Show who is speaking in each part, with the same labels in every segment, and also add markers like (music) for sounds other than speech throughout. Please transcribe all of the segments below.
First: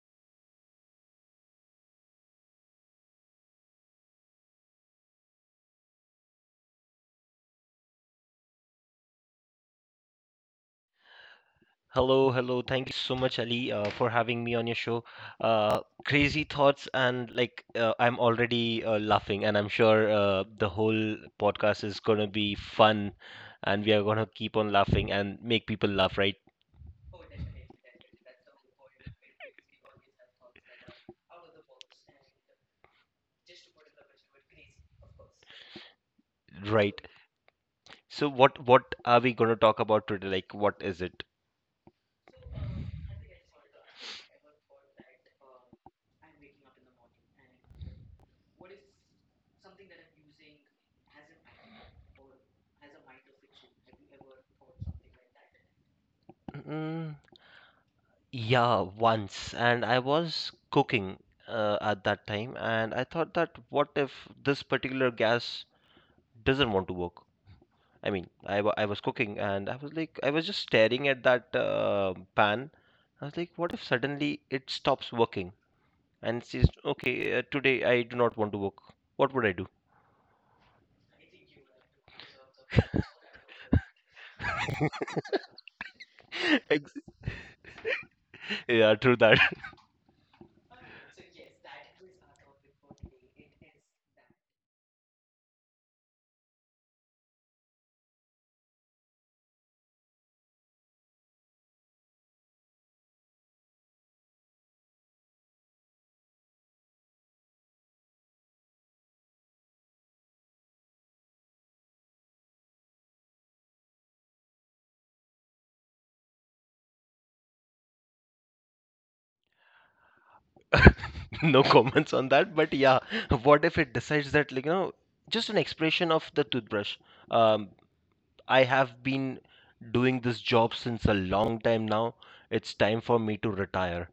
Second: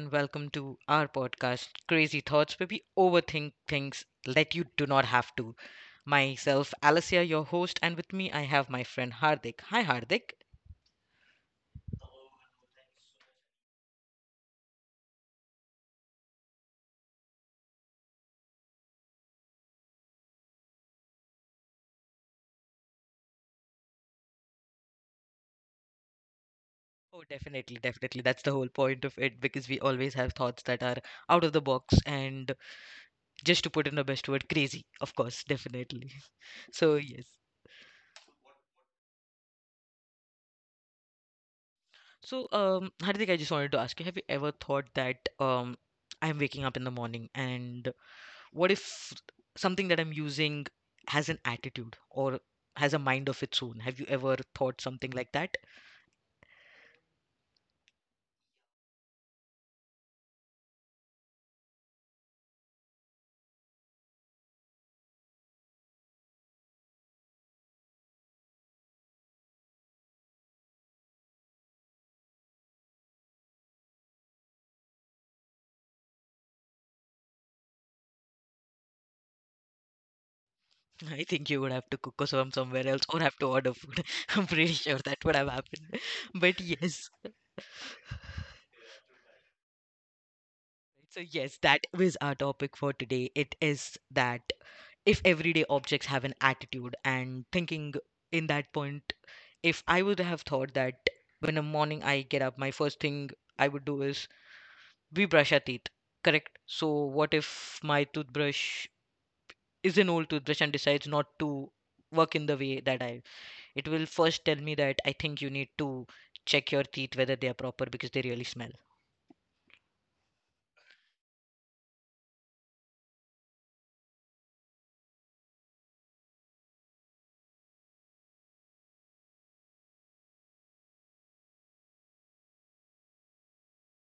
Speaker 1: and welcome to our podcast, Crazy Thoughts, where we overthink things that you do not have to. Myself, Alicia, your host, and with me, I have my friend Hardik. Hi, Hardik.
Speaker 2: Hello, hello. Thank you so much, Ali, for having me on your show. Uh, Crazy thoughts, and like, I'm already laughing, and I'm sure the whole podcast is gonna be fun, and we are gonna keep on laughing and make people laugh, right?
Speaker 1: Oh, definitely, definitely. That's the whole point of it because we always have thoughts that are out of the box and just to put in the best word, crazy. Of course, definitely. (laughs) So,
Speaker 2: Right.
Speaker 1: yes.
Speaker 2: So, what are we gonna talk about today? Like, what is it?
Speaker 1: So, Hardik, I just wanted to ask you, have you ever thought that, I'm waking up in the morning, and what if something that I'm using has an attitude or has a mind of its own? Have you ever thought something like that?
Speaker 2: Mm, yeah, once, and I was cooking at that time, and I thought that what if this particular gas doesn't want to work? I mean, I was cooking and I was like, I was just staring at that pan. I was like, what if suddenly it stops working and says, okay, today I do not want to work. What would I do?
Speaker 1: (laughs) I think you would have to cook us from somewhere else or have to order food. (laughs) I'm pretty sure that would have happened. (laughs) But
Speaker 2: (laughs) Ex-
Speaker 1: yes,
Speaker 2: yeah, true that.
Speaker 1: so yes, that was our topic for today. It is that if everyday objects have an attitude and thinking. In that point, if I would have thought that when a morning I get up, my first thing I would do is we brush our teeth, correct? So what if my toothbrush is an old toothbrush and decides not to work in the way that I it will first tell me that I think you need to check your teeth whether they are proper because they really smell.
Speaker 2: (laughs) No comments on that, but yeah, what if it decides that, like, you know, just an expression of the toothbrush. Um, I have been doing this job since a long time now. It's time for me to retire.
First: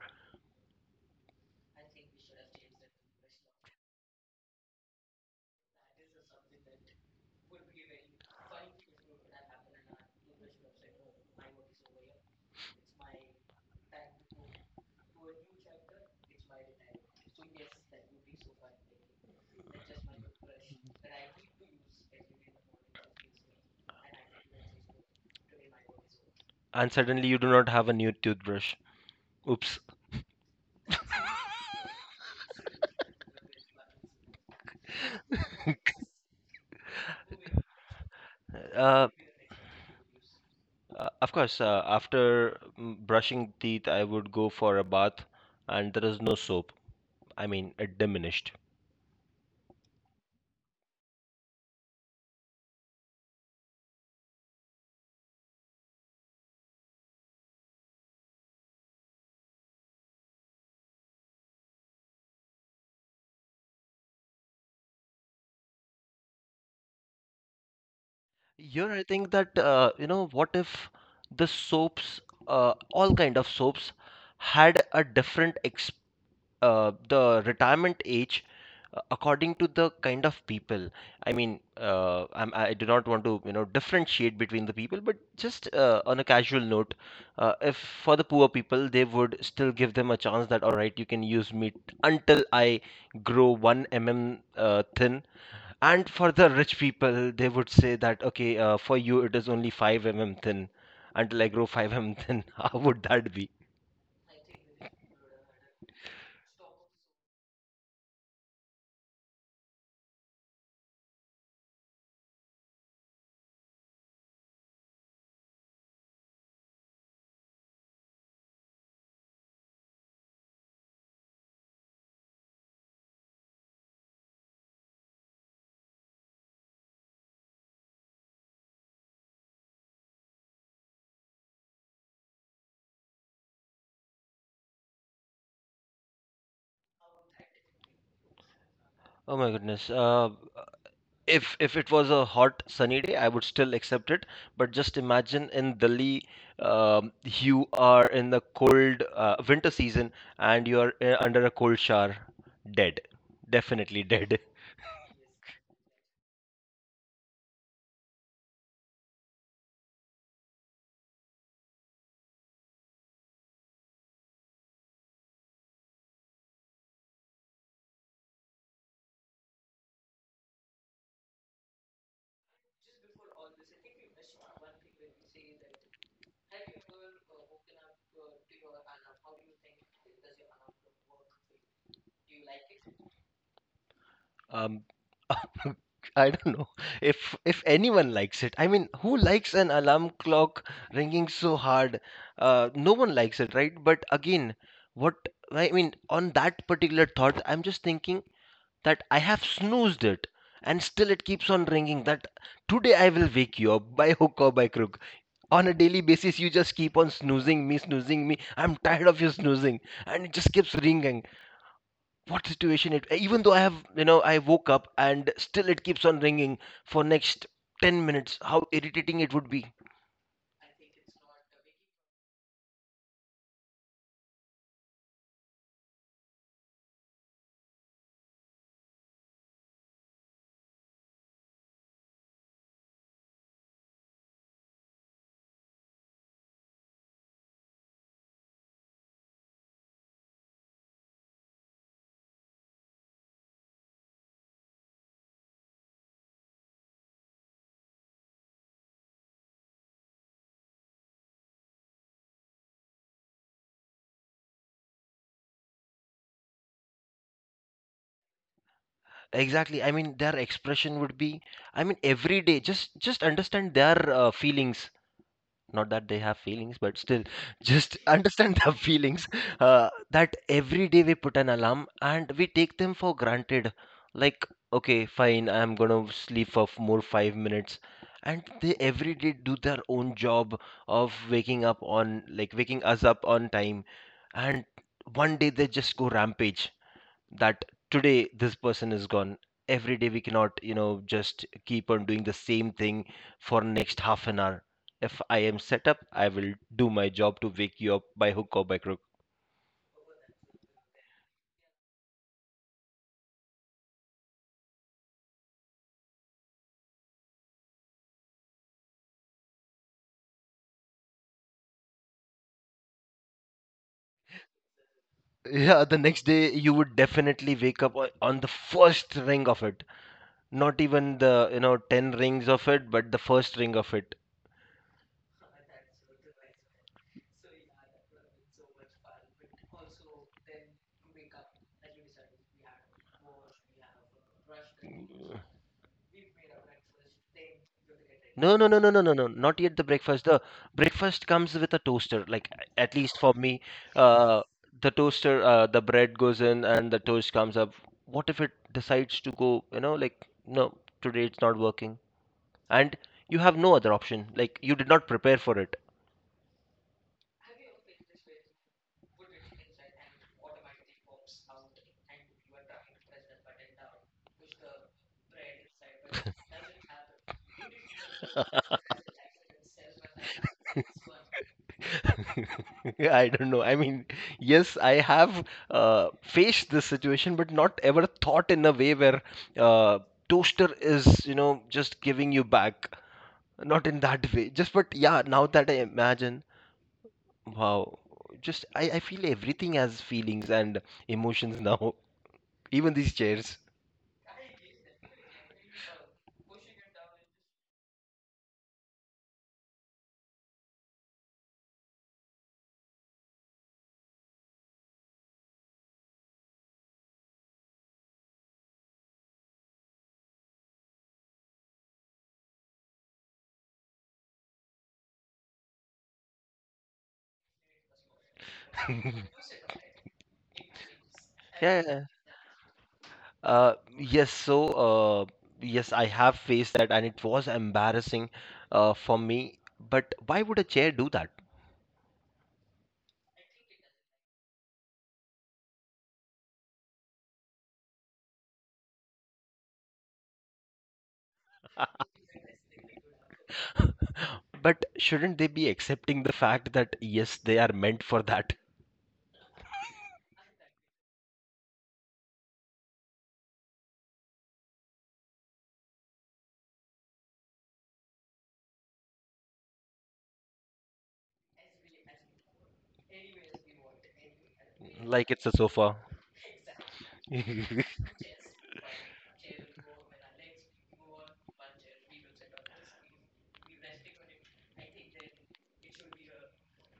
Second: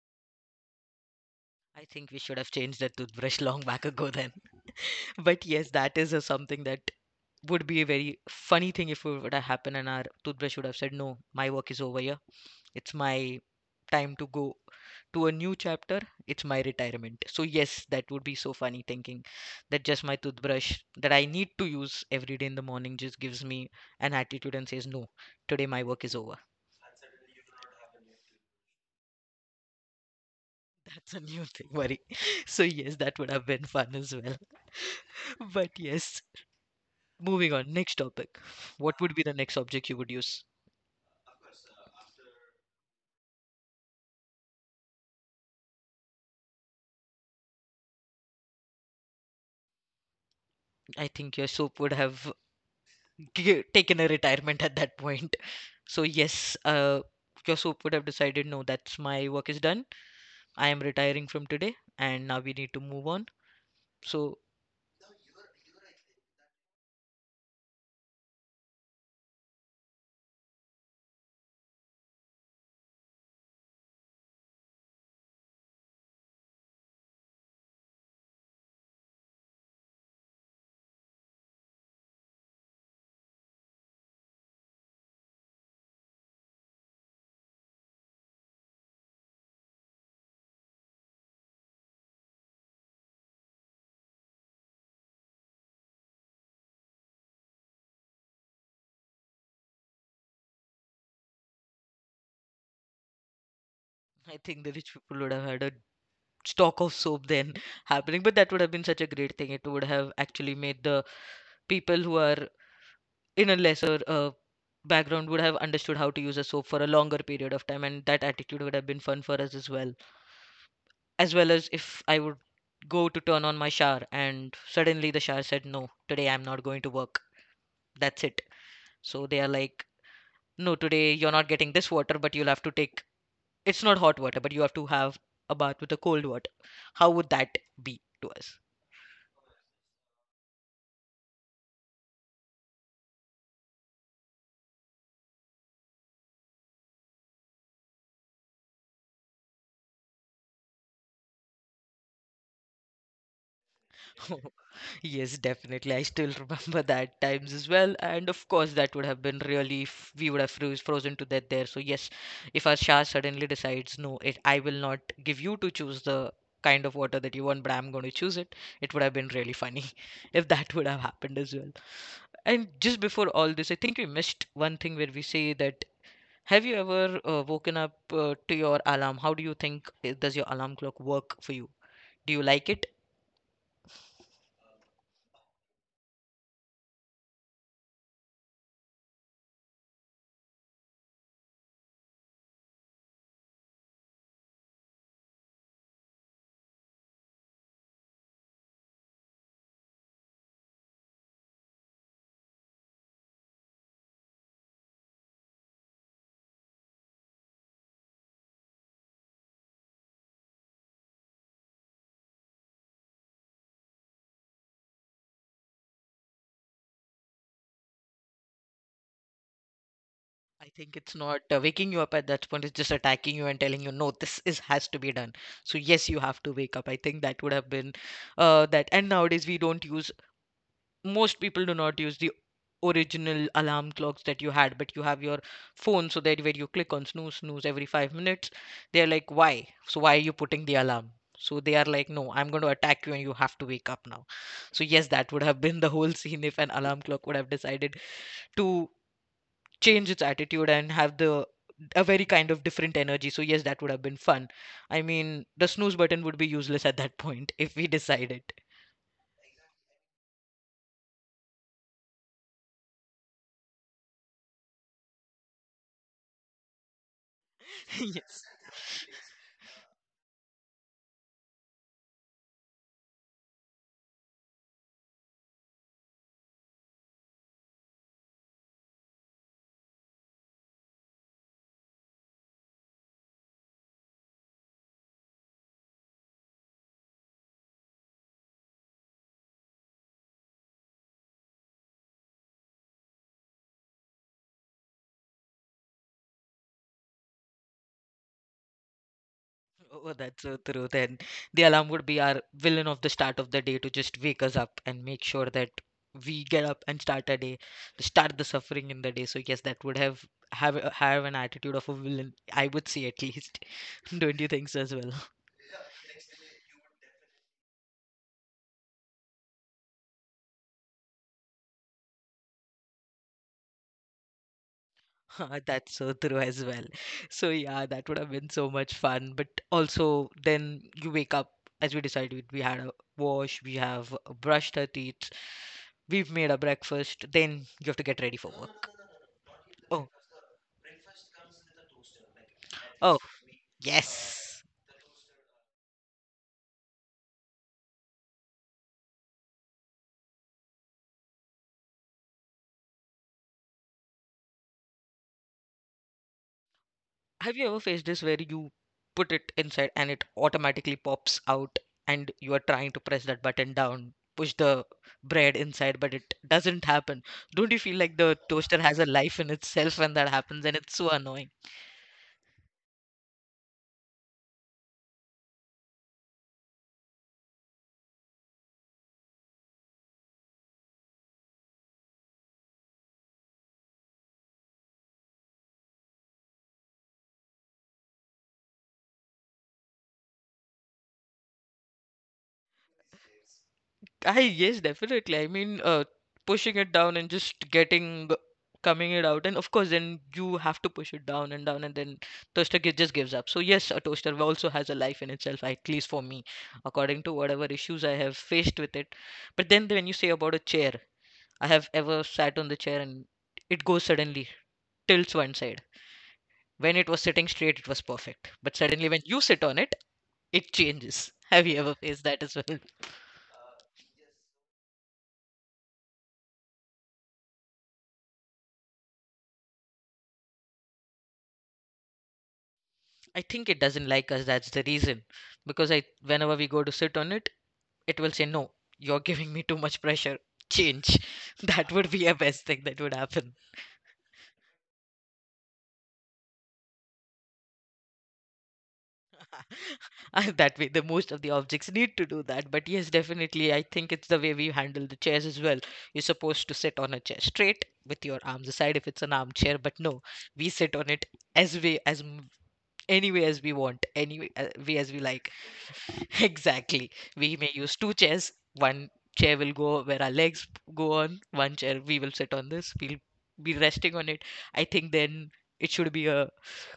Speaker 1: I think we should have changed that toothbrush (laughs) long back ago then. (laughs) But yes, that is a something that would be a very funny thing if it would have happened and our toothbrush would have said, no, my work is over here. It's my time to go to a new chapter. It's my retirement. So, yes, that would be so funny thinking that just my toothbrush that I need to use every day in the morning just gives me an attitude and says, no, today my work is over.
Speaker 2: And suddenly you do not have a new toothbrush. Oops.
Speaker 1: (laughs) That's a new thing, worry. (laughs) So, yes, that would have been fun as well. (laughs) But yes, moving on. Next topic. What
Speaker 2: Uh,
Speaker 1: would be the next object you would use?
Speaker 2: of course, after mm, brushing teeth, I would go for a bath, and there is no soap. I mean, it diminished.
Speaker 1: I think your soap would have taken a retirement at that point. So yes, your soap would have decided, no, that's my work is done. I am retiring from today, and now we need to move on. So
Speaker 2: Here I think that you know what if the soaps, all kind of soaps, had a different ex the retirement age according to the kind of people. I mean, I do not want to you know differentiate between the people, but just on a casual note, if for the poor people, they would still give them a chance that all right, you can use meat until I grow one mm thin. And for the rich people, they would say that, okay, for you it is only 5 mm thin. Until I grow (laughs) 5 mm thin, (laughs) how would that be?
Speaker 1: I think the rich people would have had a stock of soap then (laughs) happening, but that would have been such a great thing. It would have actually made the people who are in a lesser background would have understood how to use a soap for a longer period of time, and that attitude would have been fun for us as well, as well as if I would go to turn on my shower, and suddenly the shower said, no, today I'm not going to work, that's it. So they are like, no, today you're not getting this water but you'll have to take, it's not hot water, but you have to have a bath with a cold water. How would that be to us?
Speaker 2: Oh my goodness. If it was a hot sunny day, I would still accept it. But just imagine in Delhi, you are in the cold winter season and you are under a cold shower, dead. Definitely dead. (laughs)
Speaker 1: (laughs) Yes, definitely. I still (laughs) remember that times as well. And of course, that would have been really, we would have frozen to death there. So, yes, if our Shah suddenly decides, no, I will not give you to choose the kind of water that you want, but I'm going to choose it, it would have been really funny (laughs) if that would have happened as well. And just before all this, I think we missed one thing where we say that have you ever woken up to your alarm? How do you think does your alarm clock work for you? Do you like it?
Speaker 2: Um, (laughs) I don't know if anyone likes it. I mean, who likes an alarm clock ringing so hard? No one likes it, right? But again, what I mean on that particular thought, I'm just thinking that I have snoozed it, and still it keeps on ringing. That today I will wake you up (laughs) by hook or by crook. On a daily basis, you just keep on snoozing me, snoozing me. I'm tired of you snoozing, and it just keeps ringing, what situation it, even though I have, you know, I woke up and still it keeps on ringing for next 10 minutes. How irritating it would be.
Speaker 1: I think it's not waking you up at that point. It's just attacking you and telling you, no, this is has to be done. So yes, you have to wake up. I think that would have been that. And nowadays we don't use. Most people do not use the original alarm clocks that you had, but you have your phone so that where you click on snooze every 5 minutes, they're like, why? So why are you putting the alarm? So they are like, no, I'm going to attack you and you have to wake up now. So yes, that would have been the whole scene if an alarm clock would have decided to change its attitude and have the a very kind of different energy. So yes, that would have been fun. I mean, the snooze button would be useless at that point if we decide it.
Speaker 2: Exactly, I mean their expression would be, I mean every day, just understand their feelings, not that they have feelings, but still, just (laughs)
Speaker 1: (laughs) Yes.
Speaker 2: understand the feelings, that every day we put an alarm and we take them for granted, like, okay fine, I'm gonna sleep for more 5 minutes, and they every day do their own job of waking up on, like, waking us up on time. And one day they just go rampage, that today this person is gone. Every day we cannot, you know, just keep on doing the same thing. For next half an hour, if I am set up, I will do my job to wake you up by hook or by crook.
Speaker 1: Oh, that's so true. Then the alarm would be our villain of the start of the day to just wake us up and make sure that we get up and start a day, to start the suffering in the day. So yes, that would have an attitude of a villain. I would say at least. (laughs) Don't you think so as well?
Speaker 2: Yeah, the next day you would definitely wake up on the first ring of it, not even the, you know, 10 rings of it, but the first ring of it.
Speaker 1: (laughs) That's so true as well. So yeah, that would have been so much fun. But also, then you wake up as we decided. We had a wash. We have brushed our teeth. We've made a breakfast. Then you have to get ready for
Speaker 2: No, no, no, no,
Speaker 1: work.
Speaker 2: no, no, no. Not yet the
Speaker 1: Oh,
Speaker 2: breakfast. The breakfast comes with a toaster. Like at
Speaker 1: oh,
Speaker 2: least for me, uh,
Speaker 1: yes.
Speaker 2: the toaster, the bread goes in and the toast comes up. What if it decides to go? You know, like no, today it's not working, and you have no other option. Like you did not prepare for it.
Speaker 1: Have you ever faced this where you put it inside and it automatically pops out, and you are trying to press that button down, push the bread inside, but it doesn't happen? Don't you feel like the toaster has a life in itself when that happens, and it's so annoying?
Speaker 2: (laughs) I don't know. I mean, yes, I have faced this situation, but not ever thought in a way where uh, toaster is, you know, just giving you back. Not in that way. Just but yeah, now that I imagine, wow. Just I feel everything has feelings and emotions now. (laughs) Even these chairs.
Speaker 1: I Yes, definitely. I mean, pushing it down and just getting coming it out, and of course, then you have to push it down and down, and then toaster just gives up. So yes, a toaster also has a life in itself, at least for me, according to whatever issues I have faced with it. But then when you say about a chair, I have ever sat on the chair and it goes suddenly tilts one side. When it was sitting straight, it was perfect, but
Speaker 2: (laughs)
Speaker 1: suddenly when you sit on it, it changes. Have you
Speaker 2: Yeah,
Speaker 1: ever
Speaker 2: yeah.
Speaker 1: faced that as well?
Speaker 2: Uh, yes, so yes, I have faced that and it was embarrassing for me. But why would a chair do that?
Speaker 1: I think it doesn't like us. That's the reason. Because whenever we go to sit on it, it will say, no, you're giving me too much pressure. Change. (laughs) That would be a best thing that would happen.
Speaker 2: But shouldn't they be accepting the fact that yes, they are meant for that?
Speaker 1: (laughs) And that way, the most of the objects need to do that. But yes, definitely, I think it's the way we handle the chairs as well. You're supposed to sit on a chair straight with your arms aside if it's an armchair. But no, we sit on it as we as m- any way as we want, way as we
Speaker 2: Like it's a
Speaker 1: like.
Speaker 2: sofa.
Speaker 1: (laughs) Exactly. We may use
Speaker 2: (laughs)
Speaker 1: two chairs. One chair will go where our legs go on, one chair we will sit on this. We'll be resting on it. I think then it should be a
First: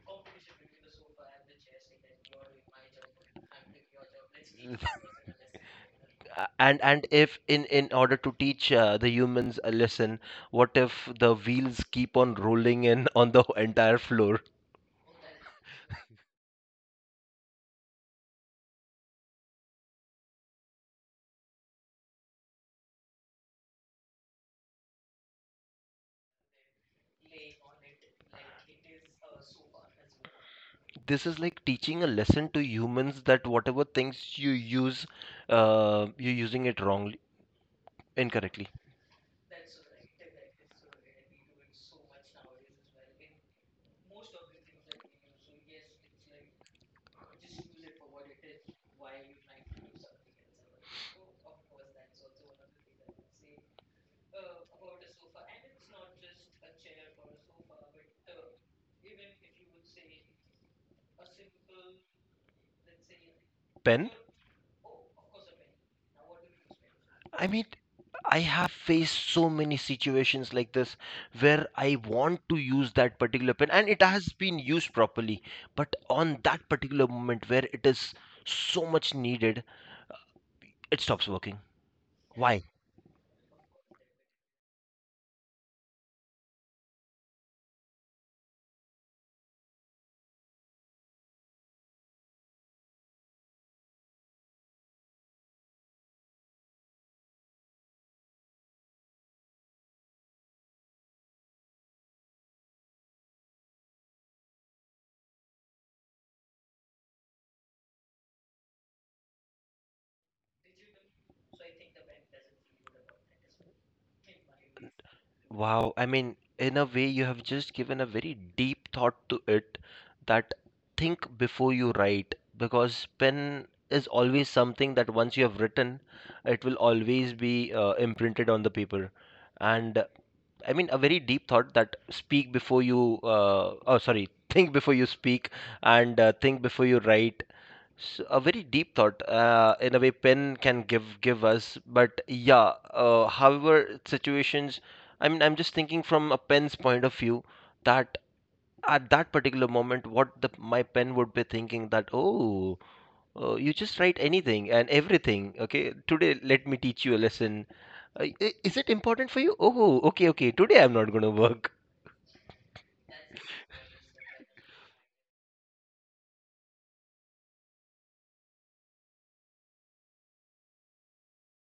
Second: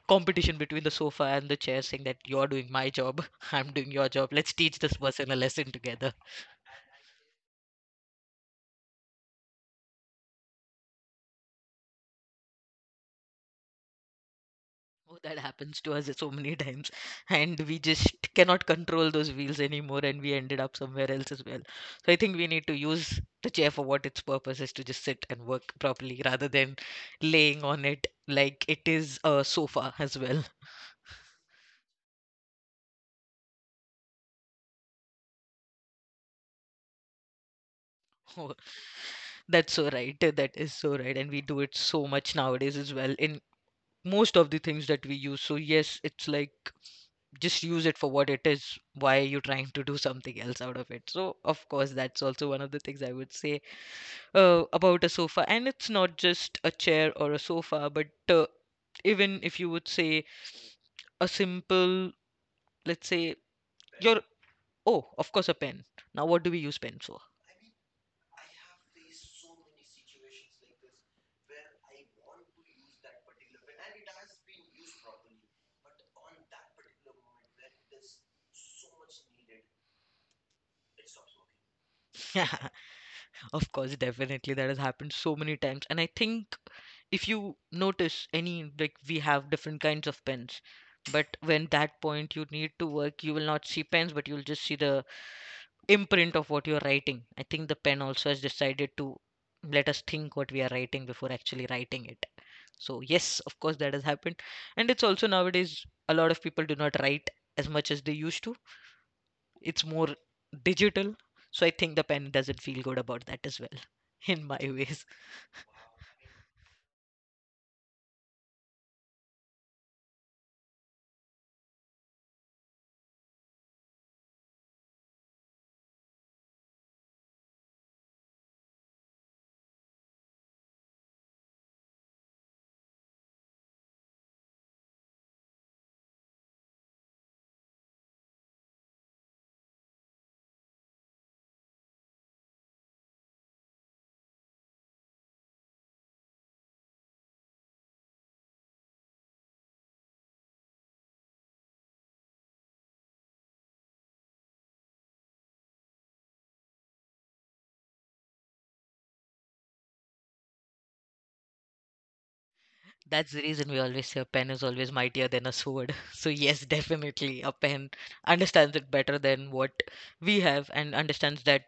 Speaker 1: competition between the sofa and the chair saying that you're doing my job, (laughs) I'm doing your job. Let's teach this person a lesson together.
Speaker 2: And if in in order to teach the humans a lesson, what if the wheels keep on rolling in (laughs) on the entire floor.
Speaker 1: Oh, that happens to us so many (laughs) times, and we just cannot control those wheels anymore, and we ended up somewhere else as well. So I think we need to use the chair for what its purpose is to just sit and work properly rather than laying on it like it is a sofa as well. (laughs)
Speaker 2: This is like teaching a lesson to humans that whatever things you use, you're using it wrongly,
Speaker 1: Oh,
Speaker 2: incorrectly.
Speaker 1: that's so right. That is so right. And we do it so much nowadays as well in most of the things that we use. So yes, it's like just use it for what it is. Why are you trying to do something else out of it? So of course, that's also one of the things I would say about a sofa. And it's not just a chair or a sofa, but even if you would say a simple, let's say
Speaker 2: Pen,
Speaker 1: your oh, of course, a pen. Now, what do we use pens for?
Speaker 2: I mean, I have faced so many situations like this where I want to use that particular pen and it has been used properly, but on that particular moment where it is so much needed, it stops working. Why?
Speaker 1: (laughs) Of course, definitely that has happened so many times. And I think if you notice any, like we have different kinds of pens. But when that point you need to work, you will not see pens, but you'll just see the imprint of what you're writing. I think the pen also has decided to let us think what we are writing before actually writing it. So yes, of course that has happened. And it's also nowadays a lot of people do not write as much as they used to. It's more digital. So I think the pen doesn't feel good about that as well (laughs) in my ways.
Speaker 2: Wow, I mean, in a way, you have just given a very deep thought to it, that think before you write, because pen is always something that once you have written, it will always be imprinted on the paper. And I mean, a very deep thought that speak before you, oh, sorry, (laughs) think before you speak and think before you write. So a very deep thought, in a way, pen can give us, but yeah. However, situations, I mean, I'm just thinking from a pen's point of view that at that particular moment, what the my pen would be thinking that, oh, you just write anything and everything. Okay, today let me teach you a lesson. Is it important for you? Oh, okay, okay. Today I'm not gonna work.
Speaker 1: That's the reason we always say a pen is always mightier than a sword. (laughs) So yes, definitely a pen understands it better than what we have and understands that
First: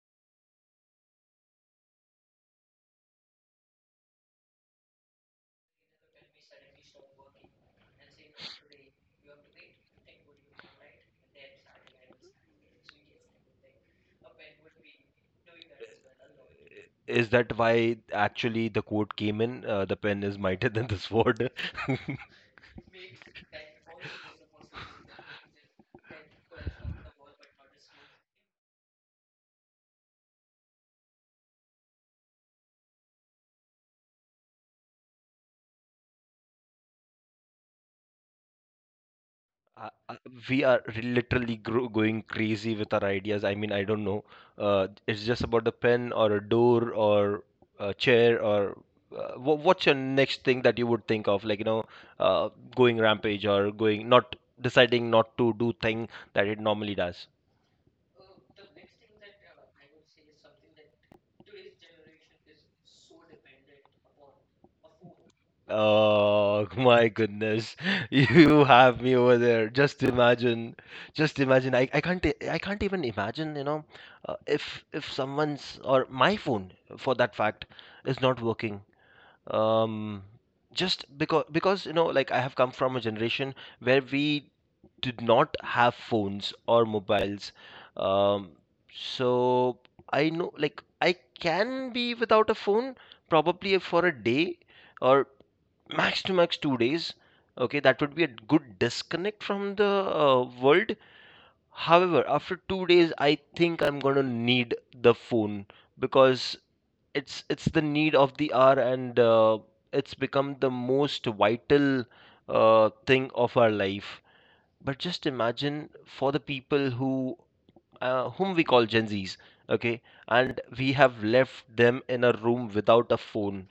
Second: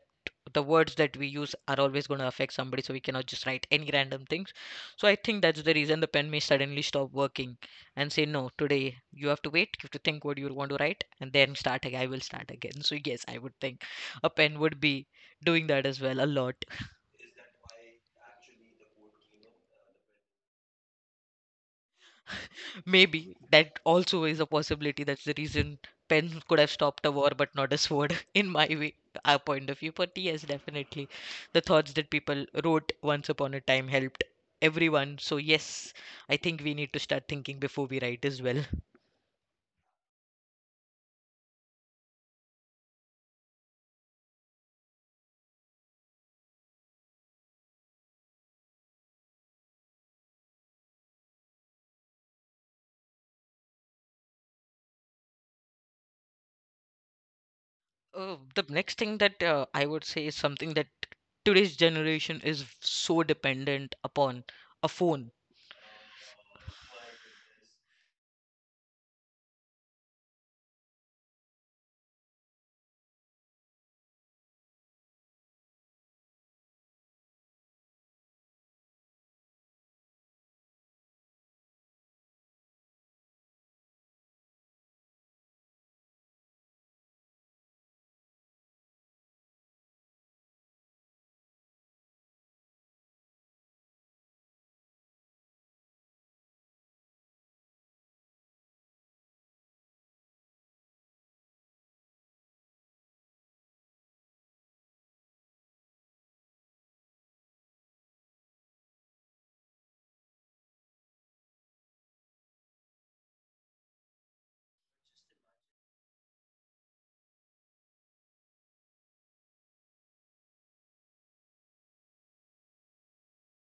Speaker 1: the words that we use are always going to affect somebody, so we cannot just write any random things. So I think that's the reason the pen may suddenly stop working and say no, today you have to wait, you have to think what you want to write and then start again. I will start again. So yes, I would think a pen would be doing that as well a lot.
Speaker 2: Is that why actually the quote came in? The pen is mightier (laughs) than the sword. (laughs)
Speaker 1: Maybe that also is a possibility. That's the reason pen could have stopped a war, but not a sword, (laughs) in my way, our point of view. But yes, definitely, the thoughts that people wrote once upon a time helped everyone. So yes, I think we need to start thinking before we write as well.
Speaker 2: I- I- we are literally gro going crazy with our ideas. I mean, I don't know. It's just about a pen or a door or a chair or what's your next thing that you would think of? Like, you know, uh, going rampage or going not deciding not to do thing that it normally does.
Speaker 1: The next thing that I would say is something that today's generation is so dependent upon: a phone.
Speaker 2: Oh my goodness. (laughs) You have me over there. Just imagine. Just imagine. I can't I can't even imagine, you know, if someone's or my phone for that fact is not working. Um, just because you know, like, I have come from a generation where we did not have phones or mobiles. Um, so I know, like, I can be without a phone probably for a day, or max to max 2 days. Okay, that would be a good disconnect from the world. However, after 2 days, I think I'm gonna need the phone because it's the need of the hour and it's become the most vital thing of our life. But just imagine for the people who whom we call Gen Zs, okay, and we have left them in a room without a phone.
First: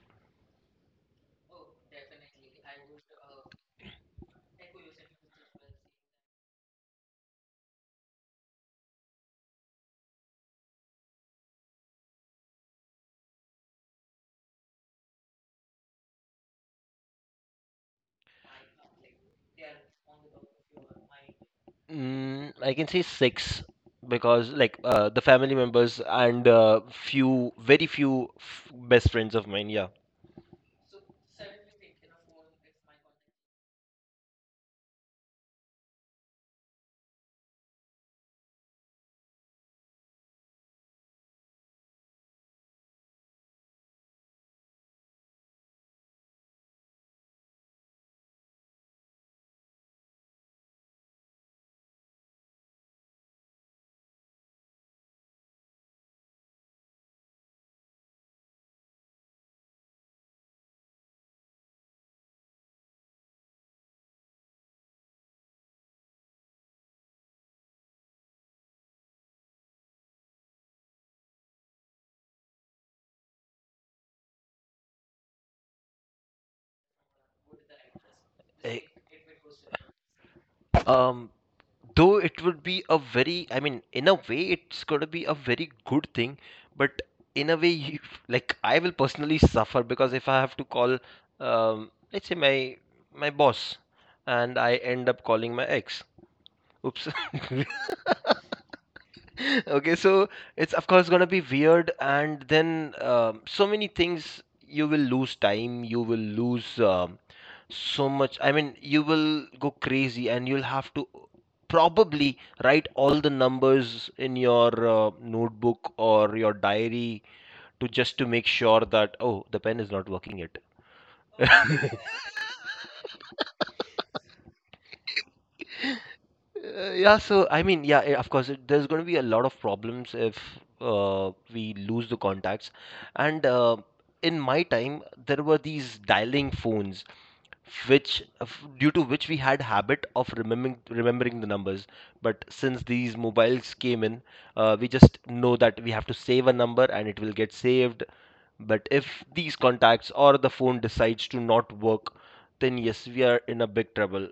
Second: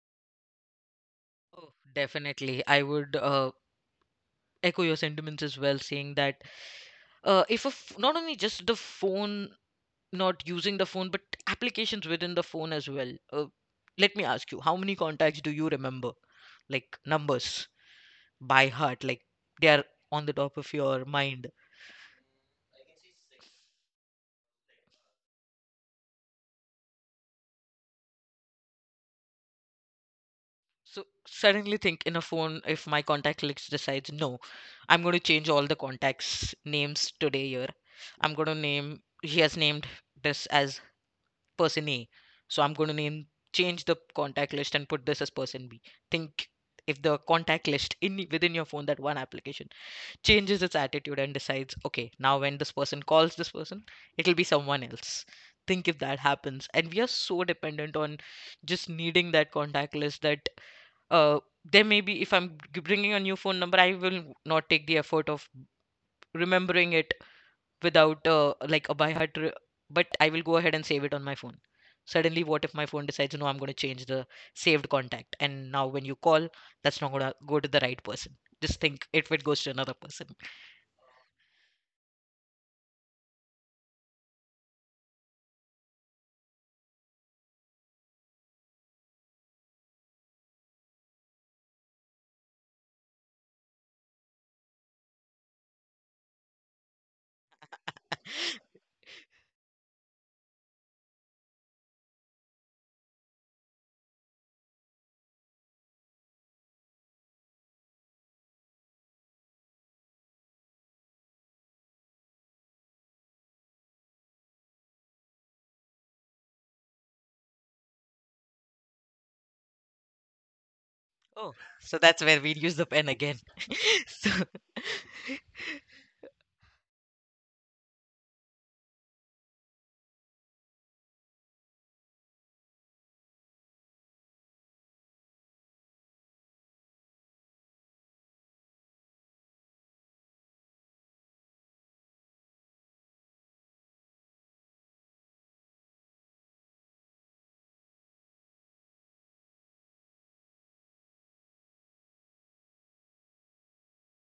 Speaker 1: Oh, definitely, I would echo your sentiments as well, saying that if a f- not only just the phone, not using the phone, but applications within the phone as well. Let me ask you, how many contacts do you remember, like numbers, by heart, like they are on the top of your mind?
Speaker 2: Mm, I can say six, because like the family members and few, very few f best friends of mine. Yeah.
Speaker 1: So suddenly think, in a phone, if my contact list decides, no, I'm going to change all the contacts names today. Here I'm going to name, he has named this as person A. So I'm going to name, change the contact list and put this as person B. Think if the contact list in within your phone, that one application, changes its attitude and decides, okay, now when this person calls this person, it'll be someone else. Think if that happens, and we are so dependent on just needing that contact list, that uh, there may be, if bringing a new phone number, I will not take the effort of remembering it without like a by heart but I will go ahead and save it on my phone. Suddenly what if my phone decides, no, I'm going to change the saved contact, and now when you call, that's not going to go to the right person. Just
Speaker 2: Eh,
Speaker 1: think if it goes to another person.
Speaker 2: Um, though it would be a very, I mean, in a way, it's gonna be a very good thing, but in a way, (laughs) you, like I will personally suffer because if I have to call, let's say my boss, and I end up calling my ex. Oops. (laughs) (laughs) Okay, so it's of course gonna be weird, and then so many things, you will lose time, you will lose so much. I mean, you will go crazy, and you'll have to probably write all the numbers in your notebook or your diary, to just to make sure that oh, the pen is not working yet.
Speaker 1: Oh, so that's where we use the pen again. (laughs) So
Speaker 2: Yeah, so I mean, yeah, of course, there's going to be a lot of problems if we lose the contacts. And in my time, there were these dialing phones, which due to which we had habit of remembering the numbers. But since these mobiles came in, we just know that we have to save a number and it will get saved. But if these contacts or the phone decides to not work, then yes, we are in a big trouble.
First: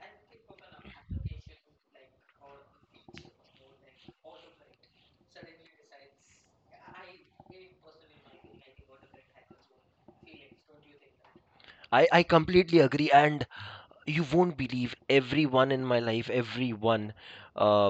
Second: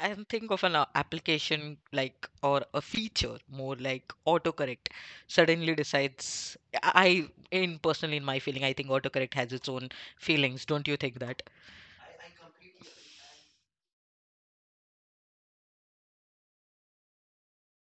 Speaker 1: and think of an application, like or a feature more like autocorrect, suddenly decides, i I- in personally, in my feeling, I think autocorrect has its own feelings, don't you think that?
Speaker 2: I completely agree, and you won't believe everyone in my life, everyone. Uh,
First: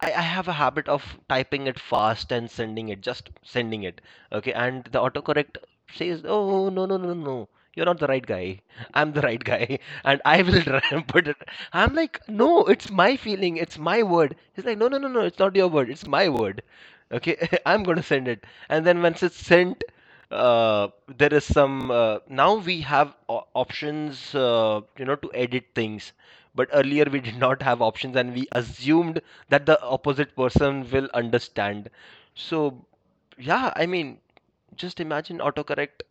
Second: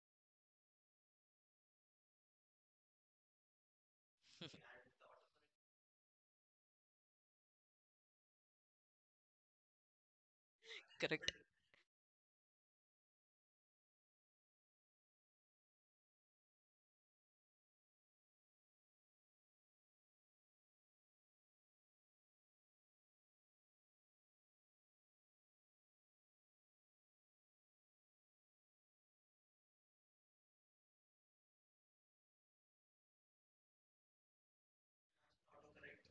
Speaker 2: I have a habit of typing it fast and sending it, just sending it. Okay, and the autocorrect says, "Oh no no no no, you're not the right guy. (laughs) I'm the right guy, (laughs) and I will try and put
Speaker 1: Correct.
Speaker 2: it." I'm like, "No, it's my feeling, it's my word." He's like, "No no no no, it's not your word, it's my word." Okay, (laughs) I'm gonna send it, and then once it's sent uh, there is some now we have options to edit things but earlier we (laughs) did not have options, and we assumed that the opposite person will understand. So yeah, I mean, just imagine autocorrect.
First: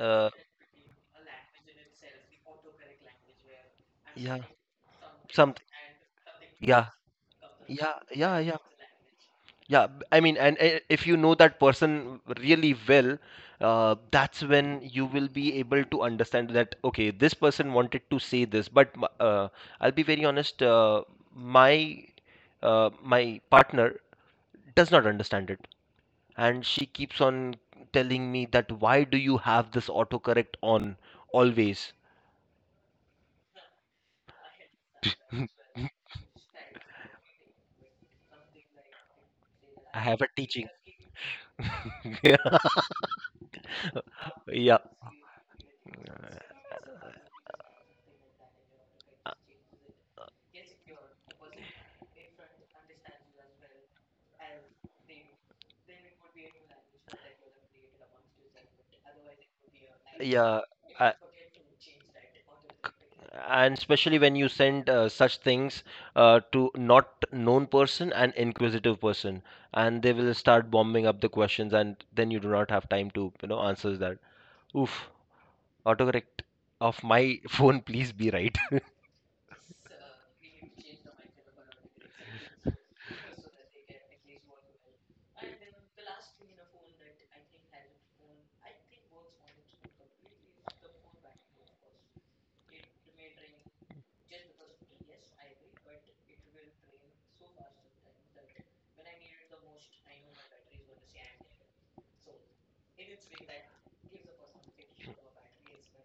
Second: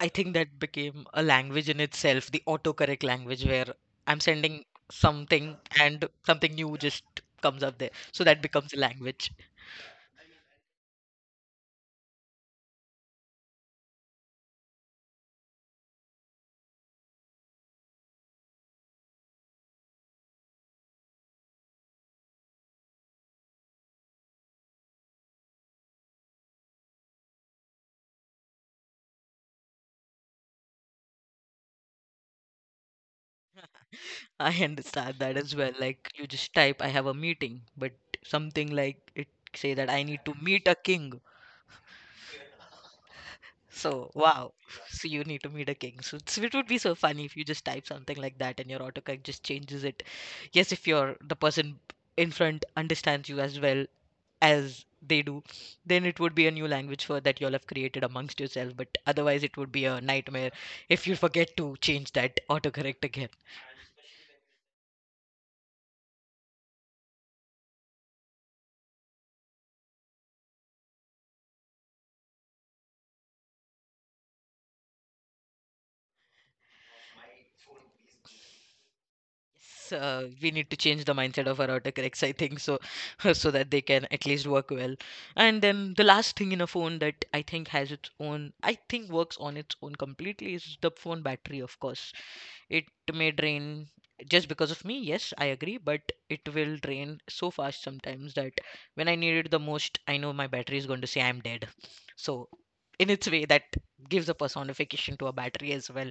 Speaker 1: I think that became a language in itself, the autocorrect language, where I'm
Speaker 2: yeah.
Speaker 1: sending something
Speaker 2: Something.
Speaker 1: and something new
Speaker 2: Yeah,
Speaker 1: just comes up there.
Speaker 2: yeah,
Speaker 1: So
Speaker 2: yeah,
Speaker 1: that
Speaker 2: yeah.
Speaker 1: becomes a language.
Speaker 2: Yeah, I mean, and if you know that person really well, that's when you will be able to understand that, okay, this person wanted to say this, but I'll be very honest. My my partner does not understand it, and she keeps on telling me that why do you have this autocorrect on always?
Speaker 1: I (laughs) understand that as well. Like you just type, I have a meeting, but something like it say that I
Speaker 2: I have
Speaker 1: need
Speaker 2: a
Speaker 1: to meet
Speaker 2: teaching.
Speaker 1: a king.
Speaker 2: (laughs) Yeah.
Speaker 1: So wow,
Speaker 2: Yeah.
Speaker 1: so you need to meet a king. So it's, it would be so funny if you just type something like that and your autocorrect just changes it. Yes, if you're the person in front understands you as well as they do, then it would be a new language for that you'll have created amongst yourself. But otherwise, it would be a nightmare
Speaker 2: Yeah.
Speaker 1: if you
Speaker 2: I,
Speaker 1: forget to change that autocorrect again.
Speaker 2: and especially when you send such things to not known person and inquisitive person, and they will start bombing up the questions, and then you do not have time to answer that. Oof. Autocorrect of my (laughs) phone, please be right.
Speaker 1: Yes, we need to change the mindset of our autocorrects, I think so, (laughs) so that they can at least work well. And then the last thing in a phone that I think has its own, I think works on its own completely, is the phone battery, of course. It may drain just because of me, yes, I agree, but it will drain so fast sometimes that when I need it the most, I know my battery is going to say I'm dead. So, in its way, that gives a personification to a battery as well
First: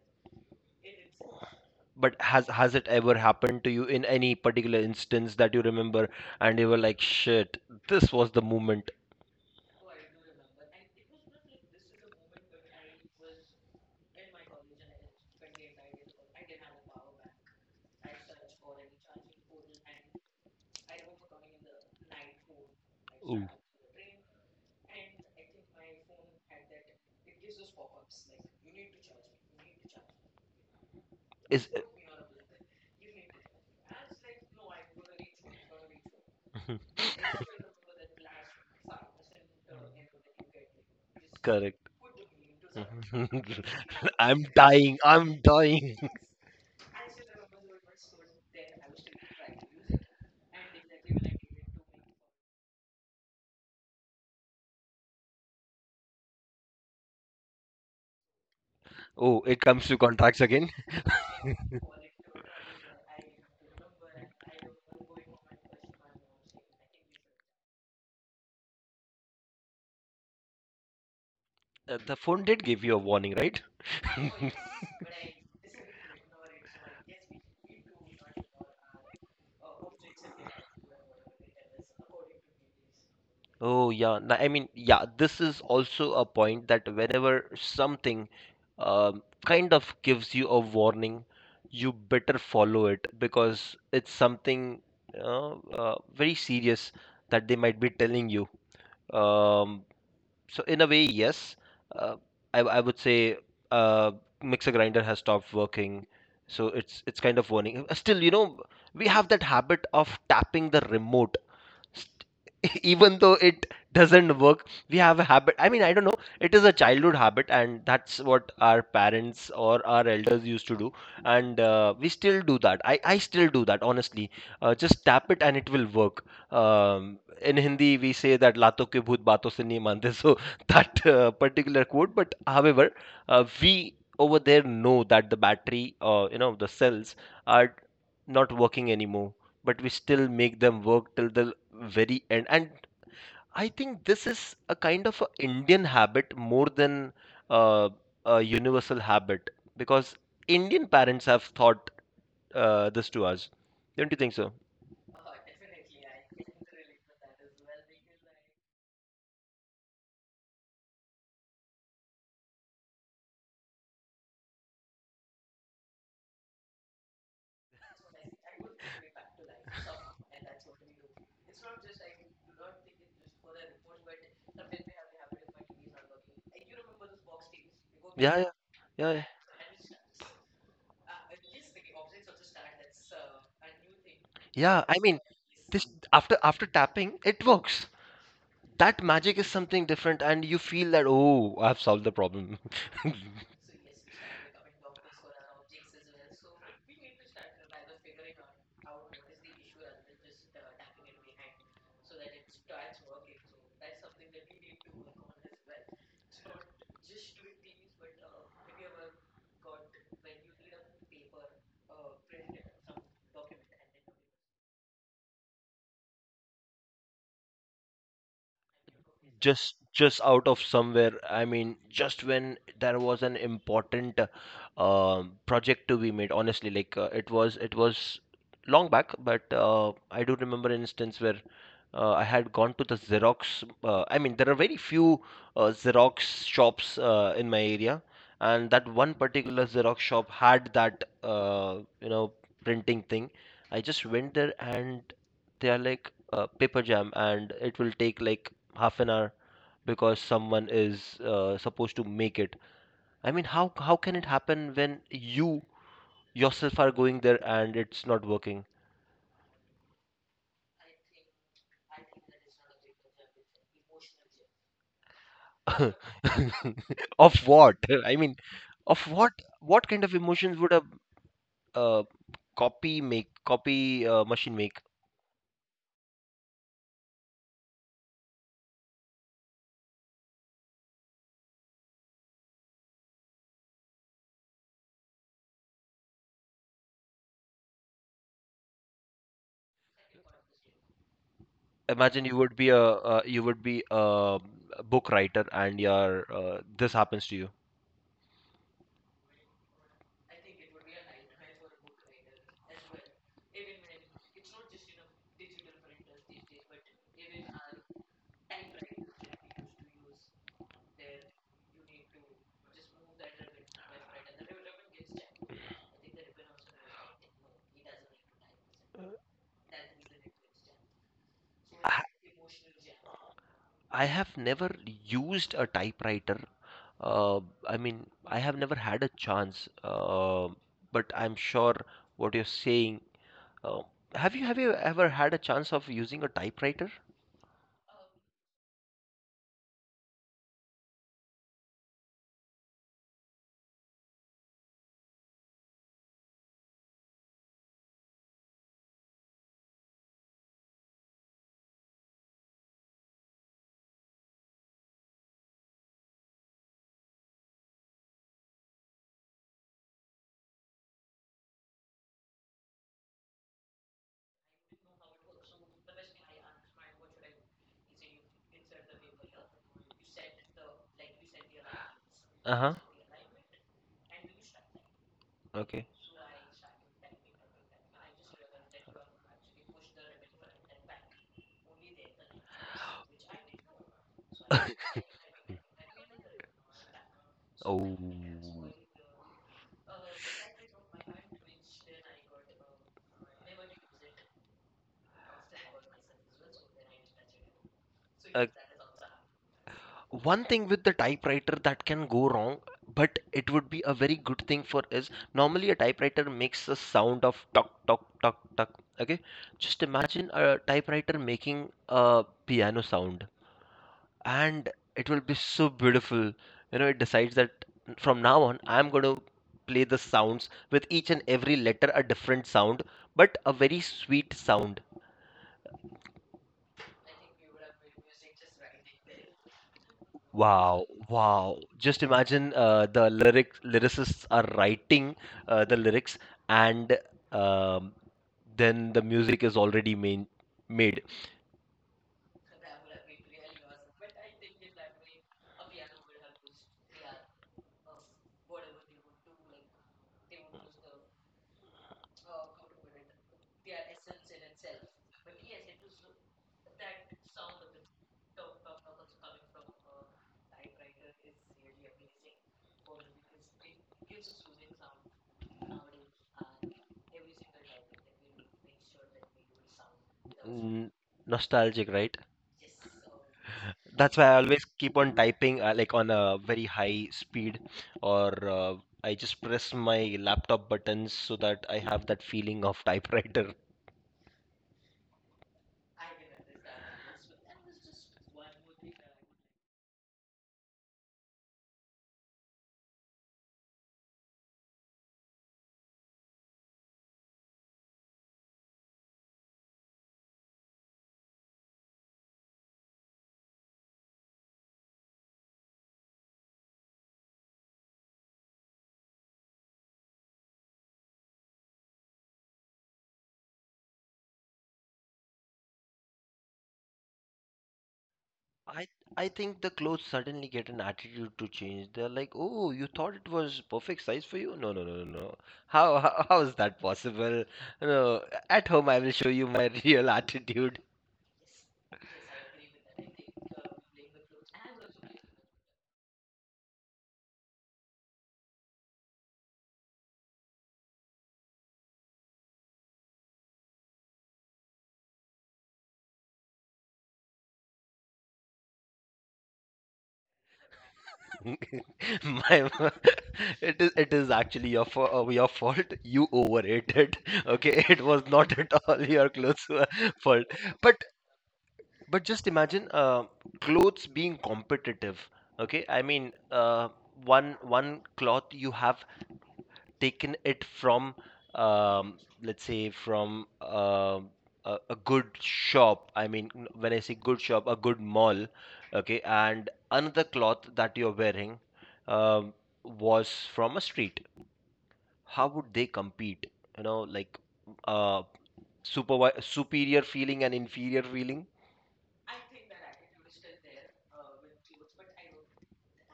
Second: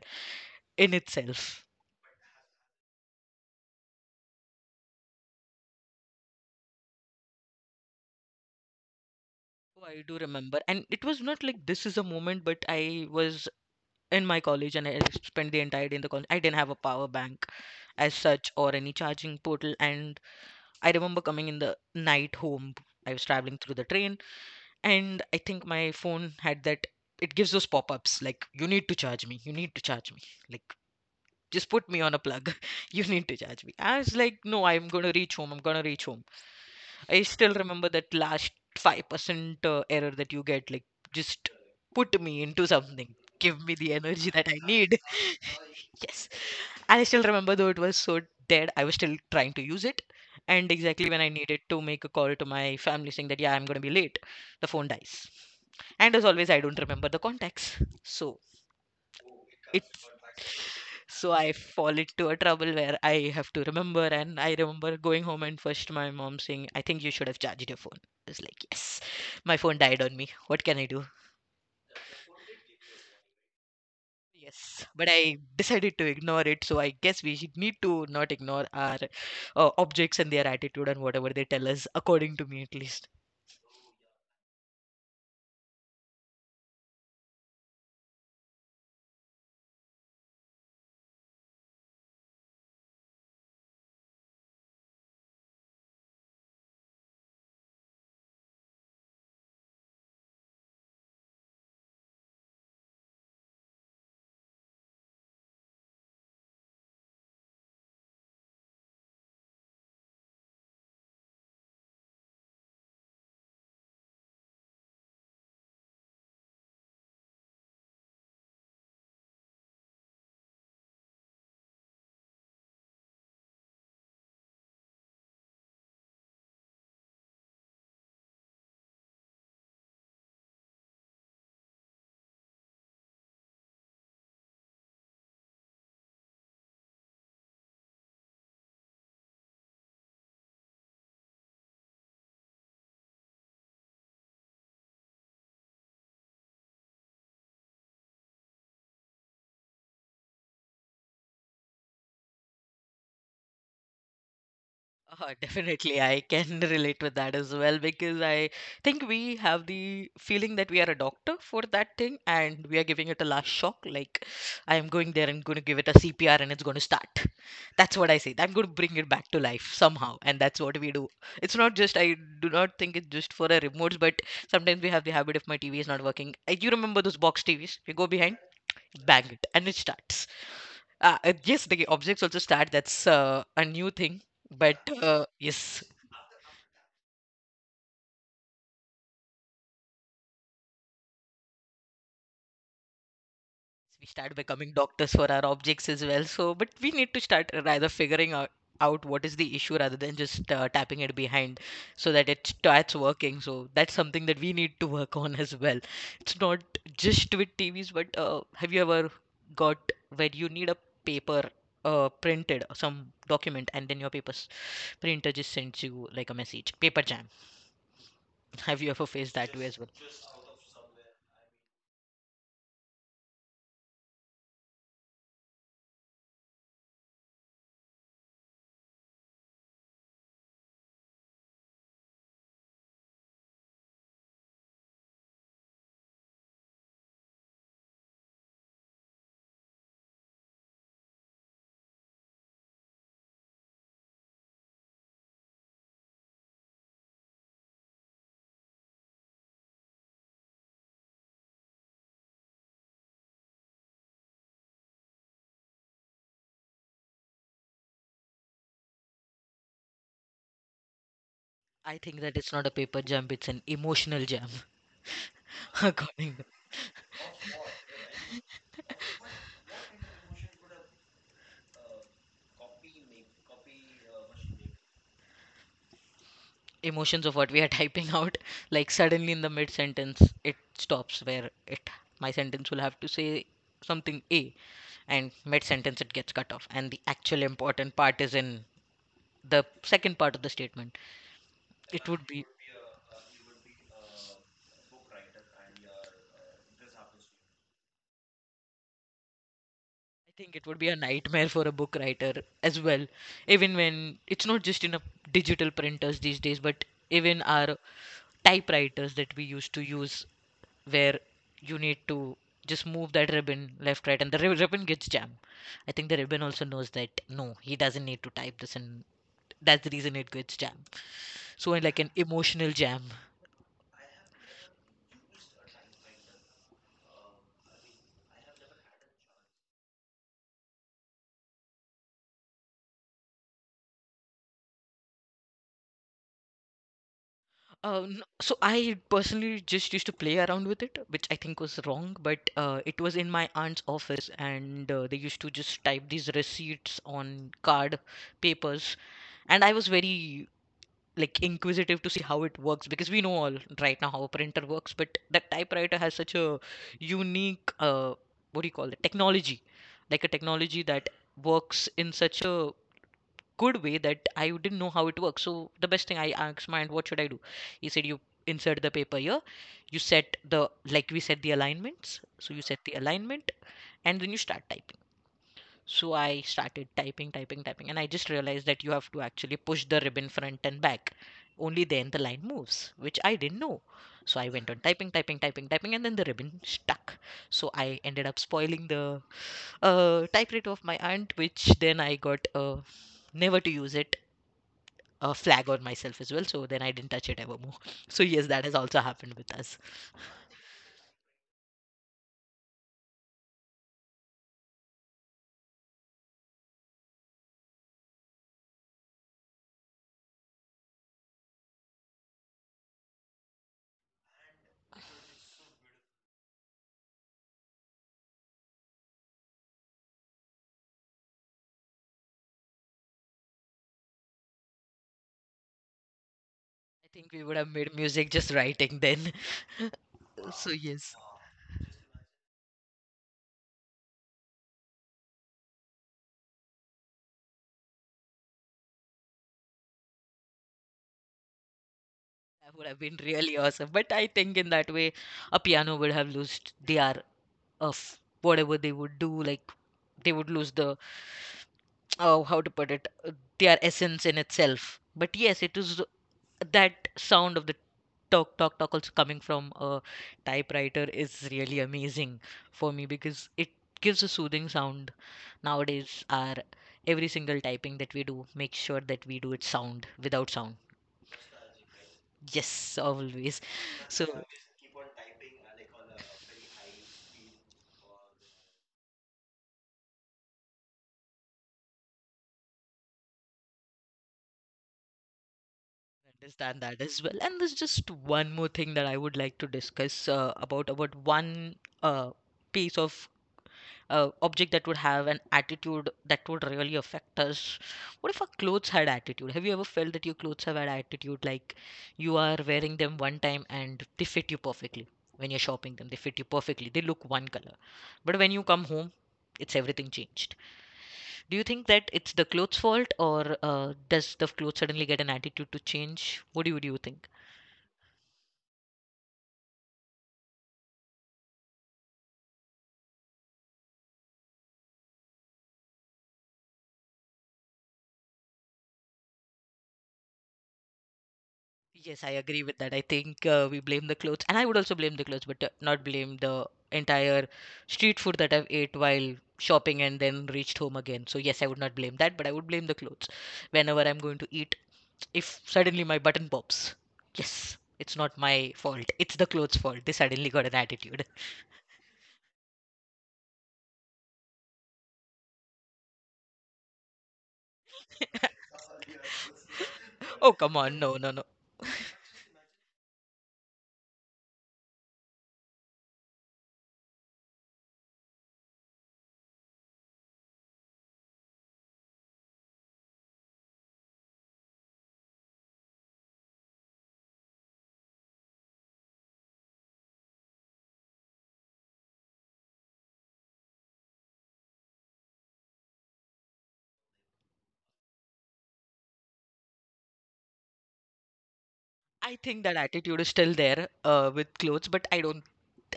Speaker 1: in itself.
Speaker 2: (laughs) But has it ever happened to you in any particular instance that you remember, and you were like, shit, this was the moment?
Speaker 1: Oh, I do remember, and it was not like this is a moment, but I was in my college and I spent the entire day in the college. I didn't have a power bank as such or any charging portal, and I remember coming in the night home. I was
Speaker 2: Ooh.
Speaker 1: traveling through the train, and I think my phone had that. It gives those pop-ups like you need to charge me, you need to charge me, like
Speaker 2: Is
Speaker 1: just put me on a plug, (laughs) you need to charge me. I was like, no, I'm gonna reach home, I'm gonna reach home. I still remember that last 5% error that you get. Like, just
Speaker 2: correct.
Speaker 1: put me into something.
Speaker 2: (laughs)
Speaker 1: Give me the energy
Speaker 2: I'm
Speaker 1: that I
Speaker 2: dying.
Speaker 1: need.
Speaker 2: I'm dying.
Speaker 1: (laughs) Yes. And I still remember, though it was so dead, I was still trying to use it. And exactly when I needed to make a call to my family saying that, yeah, I'm going to be late, the phone dies. And as always, I don't remember the contacts. So
Speaker 2: Oh, it
Speaker 1: it
Speaker 2: comes to contracts again.
Speaker 1: so I fall into a trouble where I have to remember, and I remember going home and first my mom saying, "I think you should have charged your phone." I was like, "Yes, my phone died on me. What can I do?"
Speaker 2: The phone did give you a warning, right?
Speaker 1: Yes, but I decided to ignore it. So I guess we should need to not ignore our objects and their attitude and whatever they tell us, according to me at least.
Speaker 2: Oh, yeah. I mean, yeah, this is also a point that whenever something kind of gives you a warning, you better follow it because it's something very serious that they might be telling you. Um, so in a way, yes, uh, I would say uh, mixer grinder has stopped working, so it's kind of warning. Still, you know, we have that habit of tapping the remote (laughs) even though it doesn't work. We have a habit, I mean, I don't know, it is a childhood habit, and that's what our parents or our elders used to do, and we still do that. I still do that, honestly. Just tap it and it will work. In Hindi we say that lato ke bhoot baaton se nahi mante, so (laughs) that particular quote. But however, we over there know that the battery, you know, the cells are not working anymore, but we still make them work till the very end. And I think this is a kind of a Indian habit more than uh, a universal habit, because Indian parents have taught this to us. Don't you think so?
Speaker 1: (laughs) Definitely, I can (laughs) relate with that as well because I think we have the feeling that we are a doctor for that thing and we are giving it a last shock. Like, I am going there and going to give it a CPR and it's going to start. That's what I say. I'm going to bring it back to
Speaker 2: (laughs)
Speaker 1: life somehow. And that's what we do. It's not just, I do not think it's just for a remotes, but sometimes we have the habit if my TV is not working. You remember those box TVs? You go
Speaker 2: Yeah,
Speaker 1: behind,
Speaker 2: yeah, yeah. Yeah.
Speaker 1: bang it, and it starts. Yes, the objects also start. That's a new thing. But
Speaker 2: Yeah, I mean, this,
Speaker 1: yes,
Speaker 2: after tapping, it works. That magic is something different, and you feel that, oh, I've solved the problem.
Speaker 1: we start becoming doctors for our objects as well. So, but we need to start rather figuring out what is the issue rather than just tapping it behind so that it starts working. So, that's something that we need to work on as well. It's not just with TVs, but have you ever got where you need a paper printed, some document, and then your papers printer just sends you like a message, paper jam. Have you ever faced that way
Speaker 2: just
Speaker 1: as well?
Speaker 2: just out of somewhere, I mean, just when there was an important project to be made, honestly. Like, it was long back, but I do remember an instance where I had gone to the xerox. I mean, there are very few xerox shops in my area, and that one particular xerox shop had that, uh, printing thing. I just went there, and they are like, paper jam, and it will take like half an hour because someone is supposed to make it. I mean, how can it happen when you yourself are going there and it's not working?
Speaker 1: I think that it's not a paper jump, it's an emotional jam. (laughs)
Speaker 2: (laughs)
Speaker 1: According to
Speaker 2: Of what? I mean, of what? What kind of emotions would a uh, copy make, copy machine make?
Speaker 1: emotions of what we are typing out, like suddenly in the mid sentence, it stops where it my sentence will have to say something A, and mid sentence it gets cut off, and the actual important part is in the second part of the statement. It
Speaker 2: Imagine
Speaker 1: would
Speaker 2: you
Speaker 1: be
Speaker 2: would be a uh, book writer, and your this happens to you.
Speaker 1: I think it would be a nightmare for a book writer as well, even when it's not just in a digital printers these days, but even our typewriters that we used to use, where you need to just move that ribbon left, right, and the ribbon gets jammed. I think the ribbon also knows that no, he doesn't need to type this, and that's the reason it gets jammed. So, in like an emotional jam.
Speaker 2: I have never used a typewriter. Uh, I mean, I have never had a chance. But I'm sure what you're saying. Uh, have you ever had a chance of using a typewriter?
Speaker 1: So I personally just used to play around with it, which I think was wrong, but it was in my aunt's office, and they used to just type these receipts on card papers, and I was very like inquisitive to see how it works because we know all right now how a printer works, but that typewriter has such a unique what do you call it, technology, like a technology that works in such a good way that I didn't know how it works. So the best thing I asked my aunt, what should I do? He said, you insert the paper here, you set the like we set the alignments. So you
Speaker 2: Uh-huh.
Speaker 1: set the alignment and then you start typing.
Speaker 2: Okay.
Speaker 1: So I started typing, typing, typing, and I just realized that you have to actually push the ribbon front and back. Only then the line moves, which I didn't know. So I went on
Speaker 2: (laughs)
Speaker 1: typing, typing, typing, typing, and then the ribbon stuck. So
Speaker 2: Oh.
Speaker 1: I ended up spoiling the typewriter of my aunt, which then I got never to use it, a flag on myself as well. So then I didn't touch it ever more. (laughs) So
Speaker 2: Uh,
Speaker 1: yes, that has also happened with us.
Speaker 2: one thing with the typewriter that can go wrong, but it would be a very good thing for, is normally a typewriter makes the sound of tok tok tok tok. Okay, just imagine a typewriter making a piano sound, and it will be so beautiful. You know, it decides that from now on, I'm going to play the sounds, with each and every letter a different sound, but a very sweet sound.
Speaker 1: I think we would have made music just writing then. (laughs) So
Speaker 2: Wow,
Speaker 1: yes,
Speaker 2: wow. Just imagine the lyricists are writing the lyrics, and um, then the music is already made.
Speaker 1: that would have been really awesome. But I think in that way, a piano would have lost their of whatever they would do. Like they would lose the oh, how to put it, their essence in itself. But yes, it is that sound of the talk, talk, talk also coming from a typewriter is really amazing for me because it gives a soothing sound. Nowadays, our every single typing that we do, make sure that we do it sound without sound.
Speaker 2: N- nostalgic, right?
Speaker 1: Yes, always.
Speaker 2: That's why I
Speaker 1: So
Speaker 2: always keep on typing like on a very high speed, or I just press my laptop buttons so that I have that feeling of typewriter.
Speaker 1: understand that as well. And there's just one more thing that I would like to discuss about one uh, piece of object that would have an attitude that would really affect us. What if our clothes had attitude? Have you ever felt that your clothes have had attitude? Like you are wearing them one time and they fit you perfectly. When you're shopping them, they fit you perfectly. They look one color. But when you come home, it's everything changed. Do you think that it's the clothes' fault or does the clothes suddenly get an attitude to change? Do you think?
Speaker 2: I I think the clothes suddenly get an attitude to change. They're like, "Oh, you thought it was perfect size for you? No, no, no, no, no. How (laughs) how is that possible? No, at home I will show you my real attitude."
Speaker 1: Yes, I agree with that. I think we blame the clothes, and I would also blame the clothes, but not blame the entire street food that I've ate while shopping and then reached home again. So yes, I would not blame that, but I would blame the clothes whenever I'm going to eat. If suddenly my button pops, yes, it's not my fault. It's the clothes' fault. They suddenly got an attitude. (laughs)
Speaker 2: (laughs) My, my- it is actually your your fault. You overate it. (laughs) Okay, it was not at all your clothes' (laughs) were fault.
Speaker 1: Oh come on,
Speaker 2: But
Speaker 1: no, no, no.
Speaker 2: but just imagine clothes being competitive. Okay, I mean, one cloth you have taken it from, um, let's say, from a good shop. I mean, when I say good shop, a good mall, okay, and another cloth that you're wearing um, was from a street. How would they compete, you know, like, uh superior feeling and inferior feeling?
Speaker 1: I think that attitude is still there with clothes, but I don't.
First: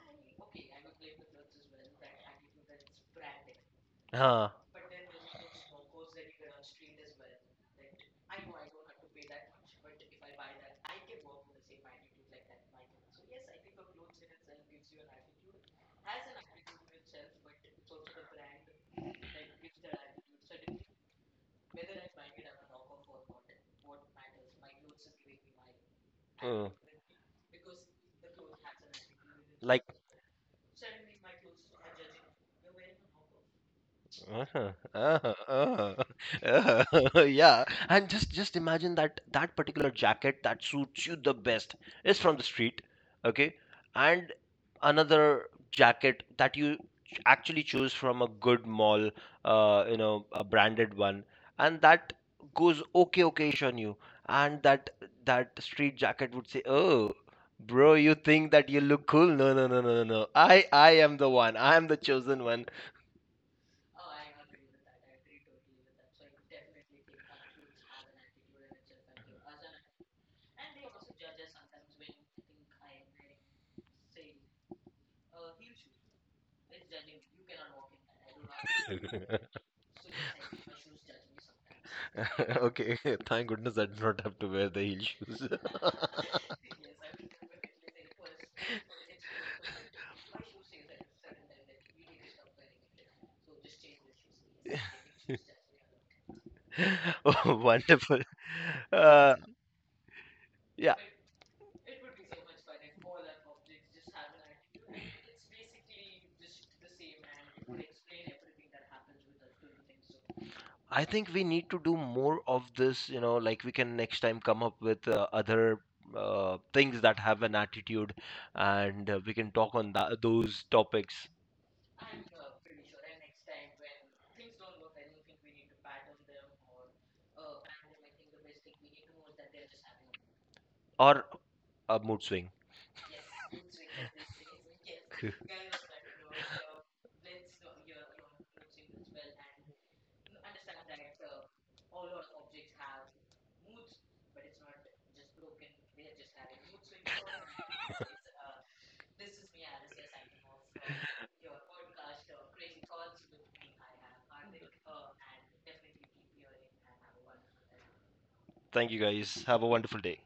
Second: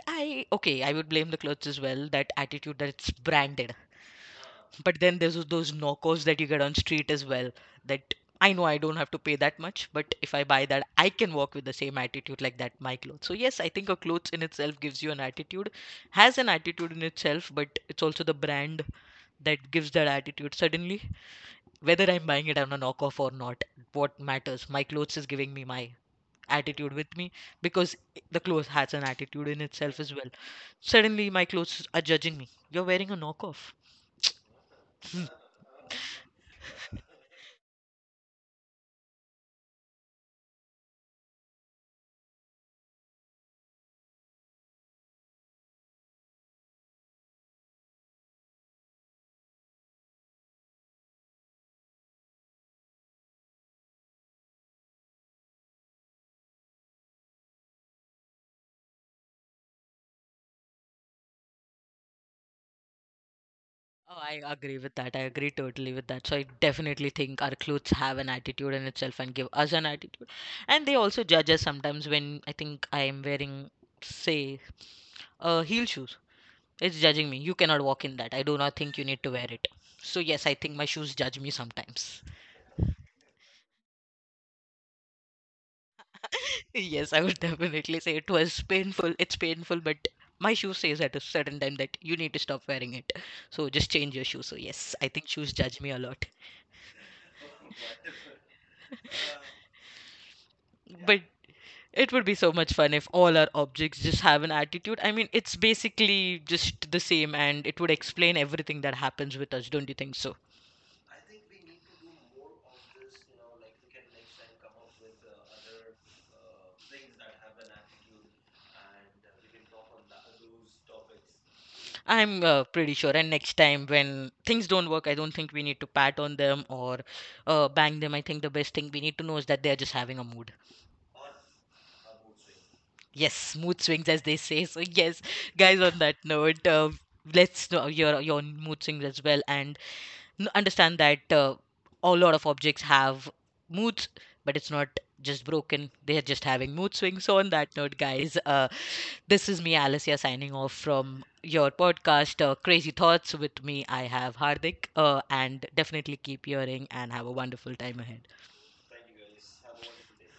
Speaker 1: I okay, I would blame the clothes as well. That attitude that it's branded,
Speaker 2: Huh.
Speaker 1: but then there's those knockouts that you get on street as well, that I know I don't have to pay that much. But if I buy that, I can walk with the same attitude like that my clothes. So yes, I think a clothes in itself gives you an attitude, has an attitude in itself, but it's also the brand that gives that attitude suddenly, whether I'm buying it on a knockoff or not. What matters, my clothes is giving me my
Speaker 2: Uh,
Speaker 1: attitude with me, because the clothes has an attitude in
Speaker 2: like,
Speaker 1: itself as well. Suddenly my clothes are judging me, you're wearing a knockoff.
Speaker 2: uh-huh, uh-huh, uh-huh, (laughs) uh-huh, (laughs) yeah, and just imagine that that particular jacket that suits you the best is from the street, okay, and another jacket that you actually choose from a good mall, you know, a branded one, and that goes okay okayish on you, and that, that street jacket would say, "Oh, bro, you think that you look cool? No, no, no, no, no, no. I am the one. I am the chosen one."
Speaker 1: Oh, I agree with that. I agree totally with that. So I definitely think our clothes have an attitude in itself and give us an attitude. And they also judge us sometimes when I think I am wearing, say, heel shoes. It's judging me. You cannot walk in that. I do not think you need to wear it.
Speaker 2: (laughs)
Speaker 1: So yes, I think my shoes judge me sometimes. (laughs)
Speaker 2: Okay, (laughs) thank goodness I did not have to wear the heel shoes. (laughs)
Speaker 1: Yes, I would definitely say it was painful. It's painful, but my shoe says at a certain time that you need to stop wearing it. So just change your shoe. So yes, I think shoes judge me a lot.
Speaker 2: Oh, wonderful. Uh,
Speaker 1: Yeah.
Speaker 2: yeah,
Speaker 1: But it would be so much fun if all our objects just have an attitude. I mean, it's basically just the same, and it would explain everything that happens with us, don't you think so?
Speaker 2: I think we need to do more of this, you know, like, we can next time come up with other things that have an attitude, and we can talk on that, those topics,
Speaker 1: I'm pretty sure. And next time when things don't work, I don't think we need to pat on them or bang them. I think the best thing we need to know is that they're just having a mood.
Speaker 2: or a mood swing.
Speaker 1: Yes, mood swings, as they say. So, yes,
Speaker 2: (laughs)
Speaker 1: guys, on that note, let's know your mood swings as well. And understand that a lot of objects have moods, but it's not just broken. They are just having mood swings. So on that note, guys, this is me, Alicia, signing off from your podcast, Crazy Thoughts. With me, I have Hardik, and definitely keep hearing and have a wonderful time ahead.
Speaker 2: Thank you guys. Have a wonderful day.